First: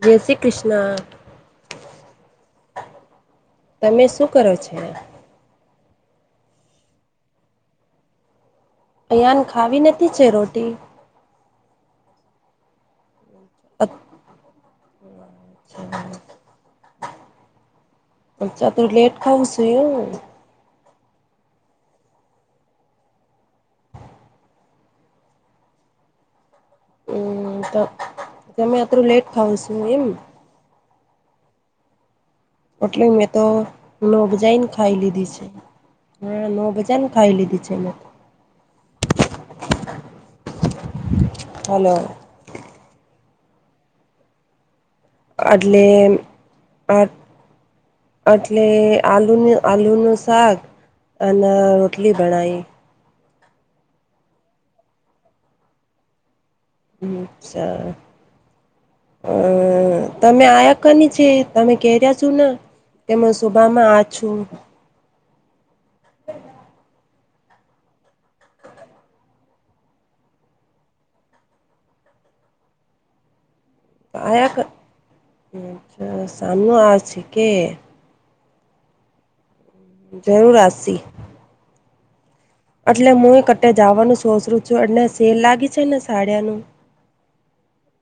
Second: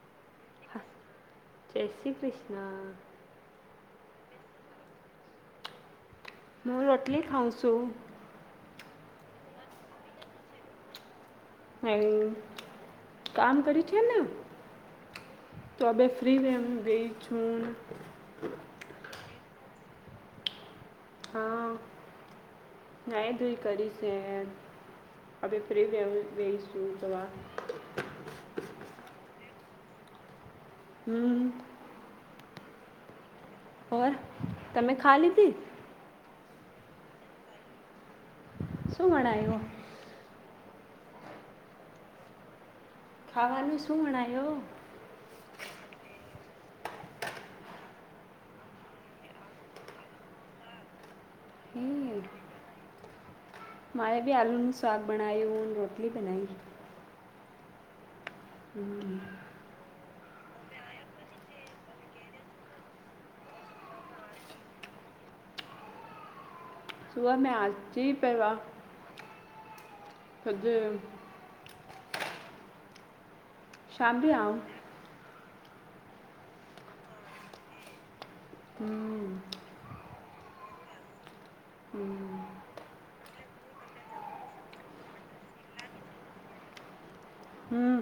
જય શ્રી ક્રિષ્ના. જય શ્રી હા. તમે શું કરો છે? મું રોટલી ખાઉં સુ. અહીયાન ખાવી નથી છે રોટી. હમ, કામ કર્યું છે ને. તો બે ફ્રીમ એમ ગઈ છું. ખઉં છું એ હા ના એ દું કરી છે, અ ફ્રી વશ હમ, તો તમે અત્રરું લેટ ખાવં છું એમ હમ એટલે મેં, તો ઓર નોગજાઈને તમે ખાઈ ખા લીધી છે. હા, નવ બજાનું ખાઈ લીધી છે મેં તો શું વણાયો હલો ખાવાનું શું માણયો અડલે આ એટલે આલુ, આલુ નુ શાક અને, રોટલી હમ બણાઈ મારે ભી આલુ નુ શવાગ બનાઈ, હ રોટલી બનાઈ હમ સરા હમ તમે આયા કની છે, તમે કે્યા છો ને કે હ શોભામાં આ છુ હ સુમાં હાચી પેરા ખજ શામી આઉં અચ્છા, સામનો આ છ કે હમ. જરૂર હાંસી હમ. એટલે હું એ કટે જવાનું સોસરું છું અનેટ સેલ લાગી છે, ને સાડિયાનું હમ.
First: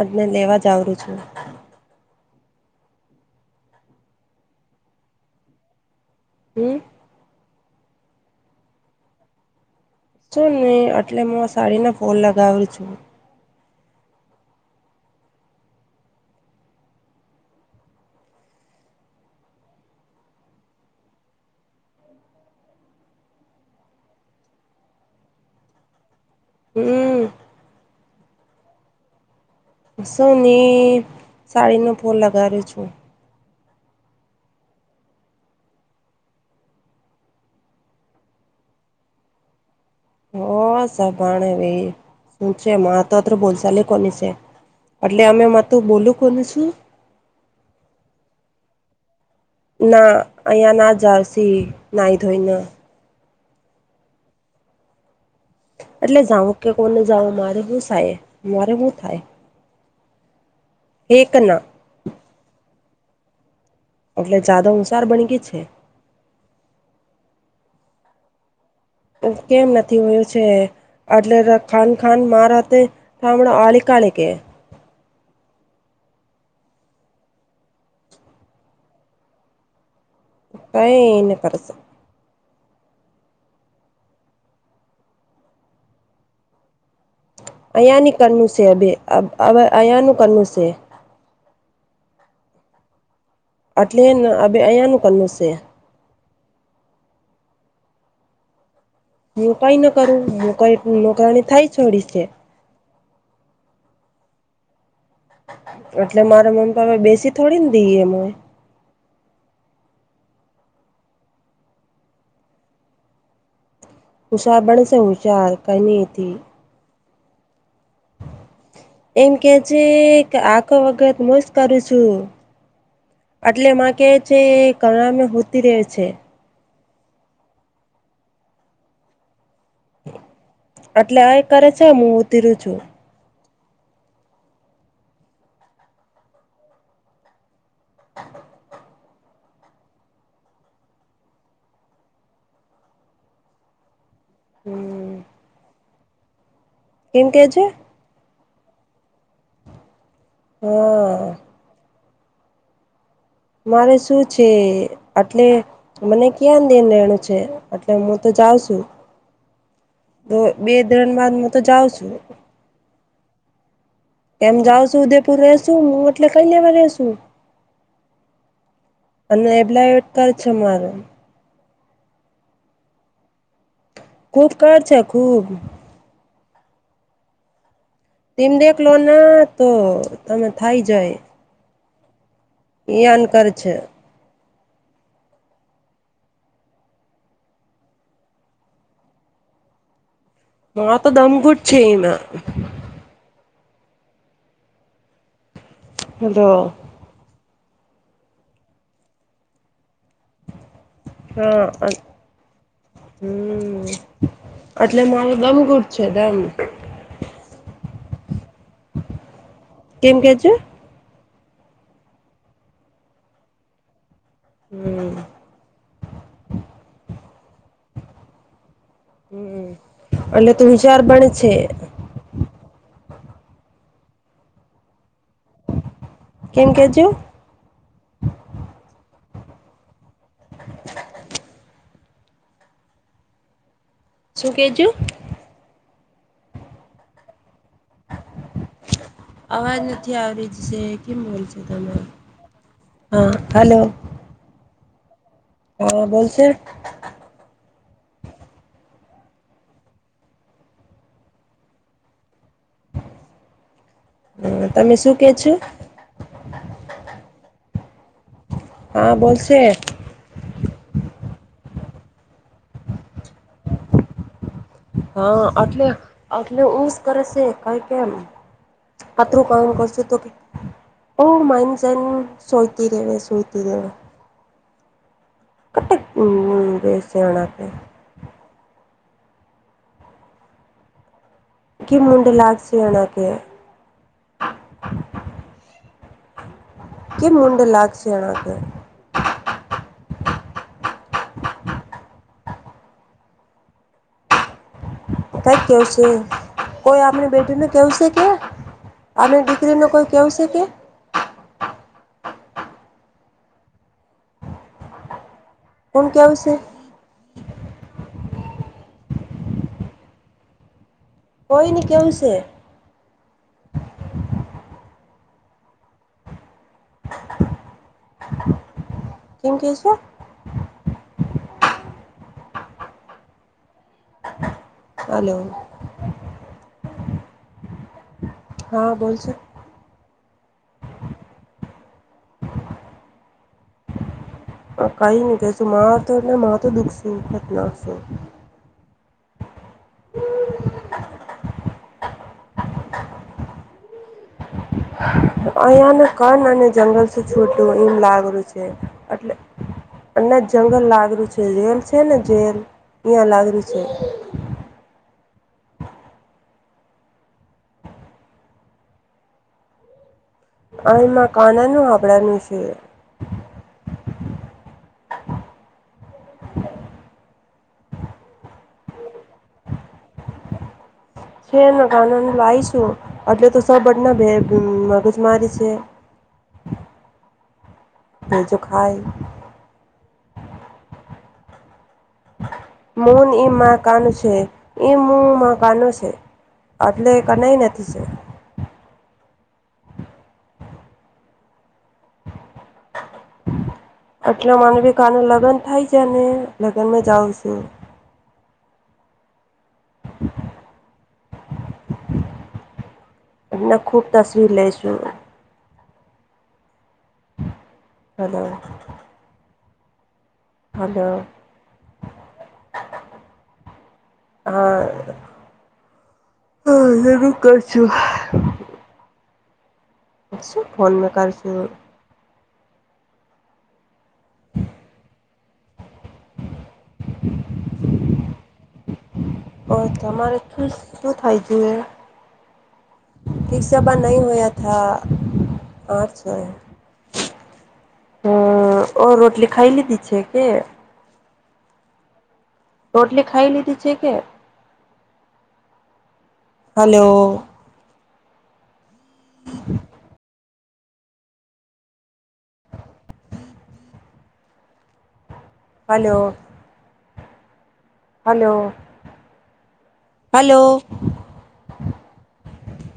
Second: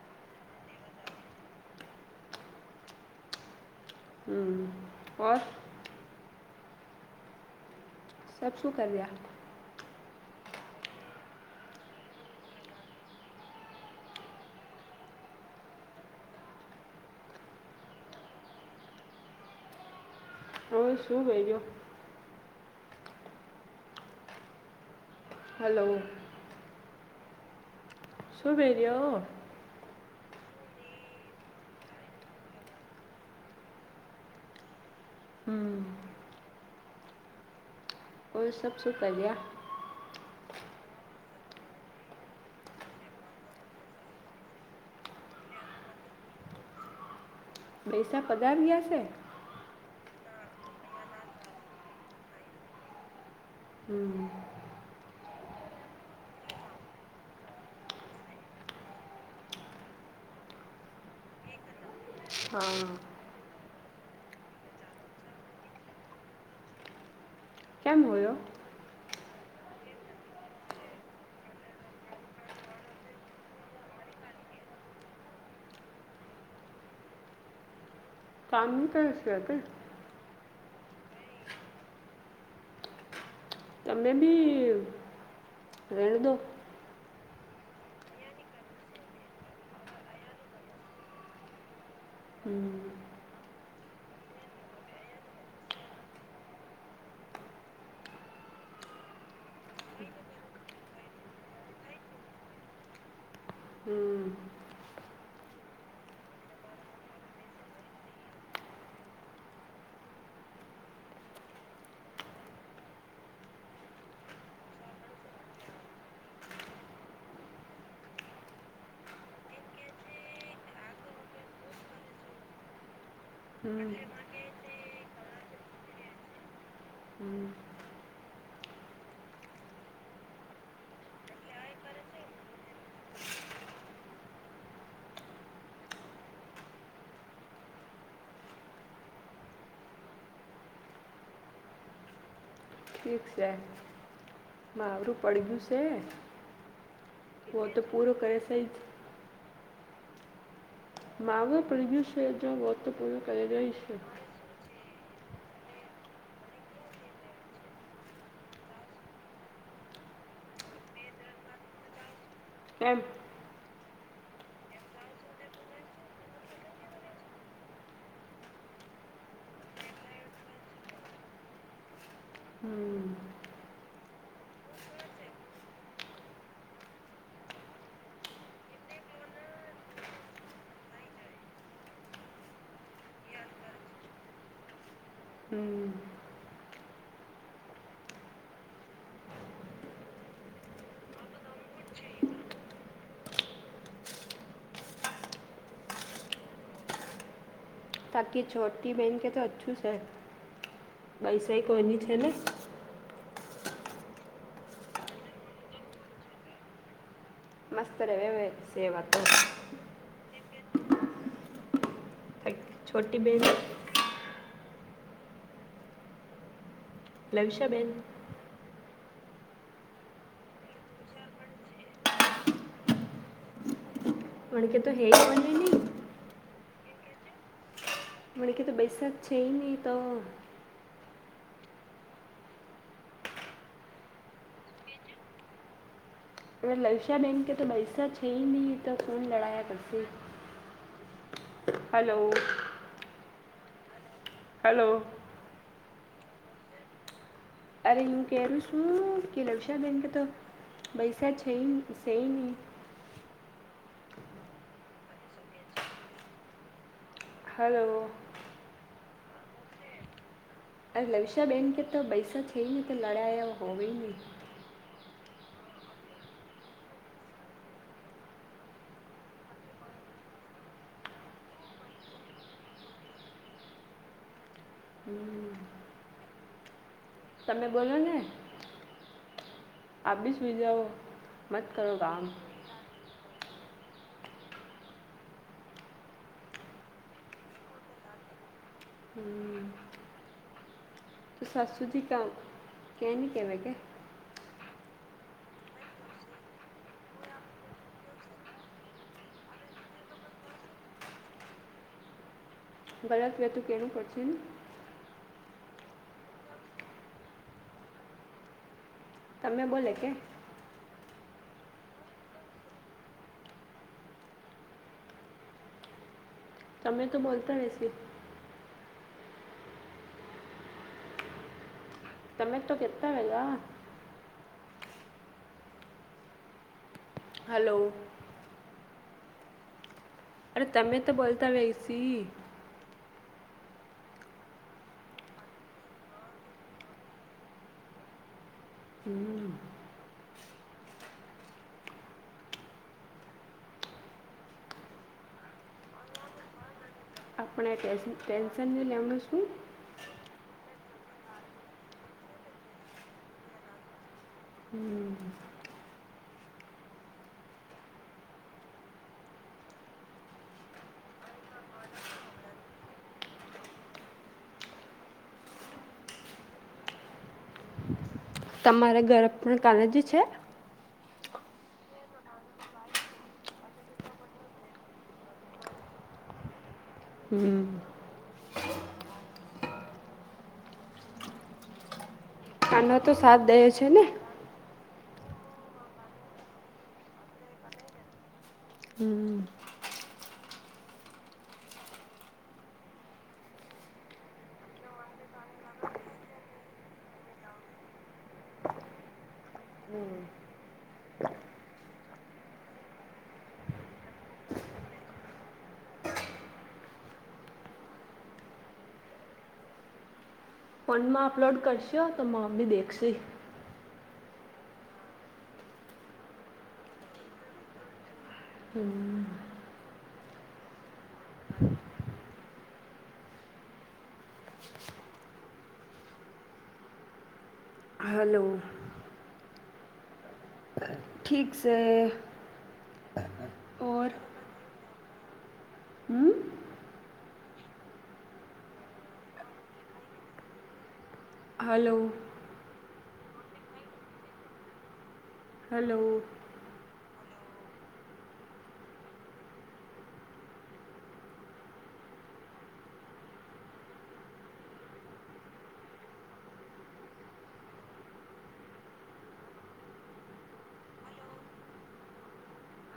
અજને લેવા જ આવડું છું. હમ, ઓર હમ સબ શું, કર રહ્યા શું નહી, એટલે હું સાડીના ફોલ લગાવું છું. હવે શું કર્યો હલો અમ શુભરી યો શું ની, સાડીનો ફૂલ લગાવ્યો છું. હમ. ઓલ, સબ શું કર્યા હો સાભાણે, ભ શું છે મા તોત્ર બોલશાલી કોની છે. એટલે અમે, મા તું બોલું કોને શું ભૈસા પગારયાસે? ના અહીંયા, ના જારસી ના ધોના હમ એટલે જાઉું કે કોને જાાવું, મારે શું સાય મારે શું થાય હેકના હા. એટલે, જાદવ હુંસાર બન ગય છે. ક્યાંમ હોયો કેમ નથી, હોયો છે. એટલે ખાન, ખાન મારા તે થામળો આલી કાલે કે [inaudible] [inaudible] તમે બી રેણ દો અયાની કનુસે અબ અ અયાનુ કનુસે [inaudible] હમ એટલે અહીંયાનું કરવનુછે હું કઈ ન કરું હું કઈ નોકરાણી થાય છોડી છે હમ, એટલે મારા મમ્પાે બેસી થોડીને દઈ એમય ઉસાબણ સં હચાર કઈ ન હતી. [inaudible] એમ કે છે કે આખો વખત હું જ કરું છું. એટલે હમ માં કે છે ઘણામે હોતી રે છે. હમ, એટલે આ એ કરે છે હું ઉતરું છું. [inaudible] ઠીક છે હમ માવરું પડ્યું છે? કેમ કે છે ઓ તો પૂરો કરસે હા માગ પ્રુષ વત પ- - મારે શું છે. એટલે મને ક્યા દેન રહેણું છે એટલે હું તો જાઉ છું. તો બે ધરણ બાદ હું તો જાઉ છું. એમ. એમ જાઉ છું ઉદેપુર રહેશુ હું એટલે કઈ લેવા રેશુ? અને એબ્લાટ કર છે મારો. હમ ખૂબ કર છે ખૂબ. ટિમ દેખલો ના તો તમે થઇ જાય અનકર છે. હમ મા તો દમઘુટ છેઈને હલોલો. તાકી છોટી બહેન કે તો અચ્છું સે. ભૈસઈ હા કોઈની છે ને? હમ એટલે મારું દમઘુટ છે ડમ. મસ્ત રહેવે સેવા તો કેમ કેજું? છોટી બેન- - હમ્. લવશબેન- - હમ એટલે તુંસાર પણ છે. મણ કે તું હે- - કેમ કેજો- - મ કે તો બેૈસા જ છે નહી તો? શું કેજું? એ લશિયા બેન- - તો પૈસા છે ન તો ફોન લડાાયા અવાજ કરશે નથી આવી છે કેમ બોલ છે તમે હલો- - હા હલોો. હલો. હા બોલશે. અરે હું કેું શું કે લવશા બેંક તો- - પૈસા છે સઈ ની- - હ તમે શું કે છો? હલો. હા, બોશે. અ લવશા બેન કે તો પૈસા છે, નને તો લડાાય હોવે નને- - હા, એટલે, એટલે એજ કરે છે, કઈ કેમ- - પત્રરુ કામ કરશ, તો કે? ઓ મામ જેન સઈતી, દેવે સઈતી દેવે- - હમ. [unintelligible] તમે બોલો ને આબી સુઈ, જાઓ. ક મુડ, લાગસિયાણા ક્યા? કેમ મુડ લાગક્ષી, આ કે- - હમ, તો સાસુજી ક કે ન, કે લ કે? કઈ કેવશે કોઈ આપણી, બેટી ન કેવશે કે- - આની દીકરી ન કોઈ કેવું છે, કે ગલત વતું કેનું કરશે. [unintelligible] કોણ, ક્યા વિશે તમે બોલે કે. કોઈ, ન કેવ છે. તમે તો, બોલતા હસી. કેમ, કે છ. તમે તો કેતા, હે ગ હલો. હલોો. હા, બોશ અરે, તમે તો બોલતા વહીસી. હ કઈ, ન કહેશુંમા તો ને મા તો દુખસુંત ના છું. હમ્મ. અહંયા, ન કન અને જંગલ શું છોટું આપણે એમ લાગ્યું છે, ટેન્શન ને લેવાનું એટલે શું અને જ લાગડ્યું છે, જેલ છેને, જેલ યાં લાગર્યું, છે. હમ્મ. અ એમાં કનાનુ હડાનુ છે. તમારા, ઘર પણ કાલેજ છે. છે, ગાના લાવશુ એટલે તો સબટના મગજમારી છે. હ હમ્મ. ભ જોો, ખાય કાનો તો સાથ મનઈ દે મા કાન ને છે, ઈ મુ મકાનો છે, એટલે કનાઈ નથી છે. હમ્મ. હમ્મ. એટલે મને ભી કાનું લગ્ન થાય જાય, ને લગ્નમાં જાઉ છુ. [inaudible] [unintelligible] એમને ખૂબ તસવીર, લઈશુ હલો. હલો ફનમા અપલોડ કરશો, તો મમ્મી દેખશ. હા, હા એું કરશું. હમ્મ શું ફોન મે કર છું. [unintelligible] હલો ઓ તમારે ઠૂસ ઠીક સે ઠીક છેબ નહી, હોયા થ હમ આઠસોએ હ ઓ રોટલી ખાઈલીીધી છે, કે હલોો ટોટલી ખાઈ લીધી છે, કે hello hello [unintelligible] hello hello, hello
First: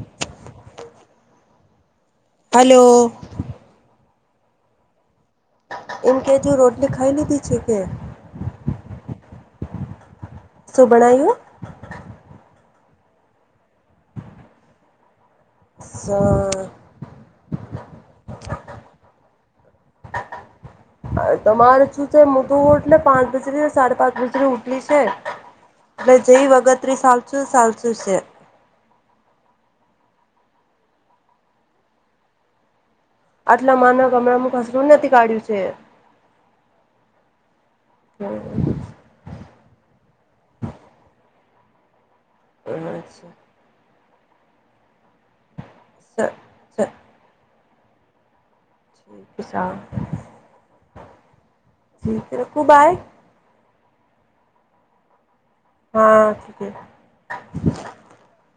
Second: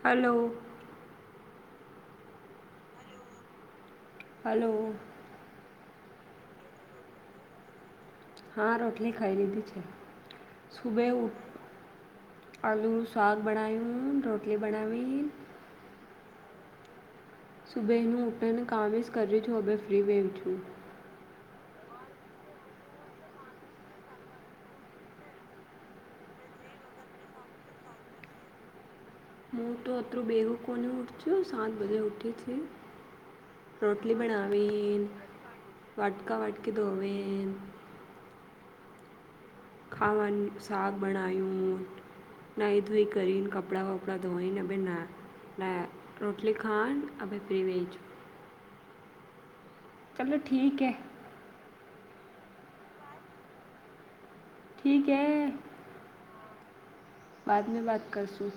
hello hello. Hello. એમ કેજુ રોટલી ખાઈ લીધી છે, કે હા, રોટલી ખાઈ લીધી છે. સુું બણાયુ આળુ સાોગ બનાાયું, રોટલી બનાવી સ સુબૈનું ઉટન, કાવ્યસ કર છું, હવે ફ્રી વેવ છુ. તમારે શું છે, હ તોુ હોટલે પાંચ બજેથી સાડા પાંચ બજેથી ઓટલી છે. એટલે જઈ વગતરી સાાલસું ચાલસું છે. હુ તો અતરું બેગુ કોની ઉઊઠ છુ, સાત બજે ઊઠી છ. આટલા માનવ રોટલી ગમણામાં બનાવે, ઘસરું નથી કાઢ્યું છે વાટકા વાટકી ધોવે હમ ખાવાનું સાક બણાયું નાઈ, ધોઈ કરીને, કપડાં વપ કપડાં ધોઈને, અ બે ના ના રોટલી ખણ અભ પ્રીવેેજ સા ચલોો ઠીક હે. જી, રકું બાય ઠીક, એ હા, ઠીક હૈ. બાદ, મે વાત કરશું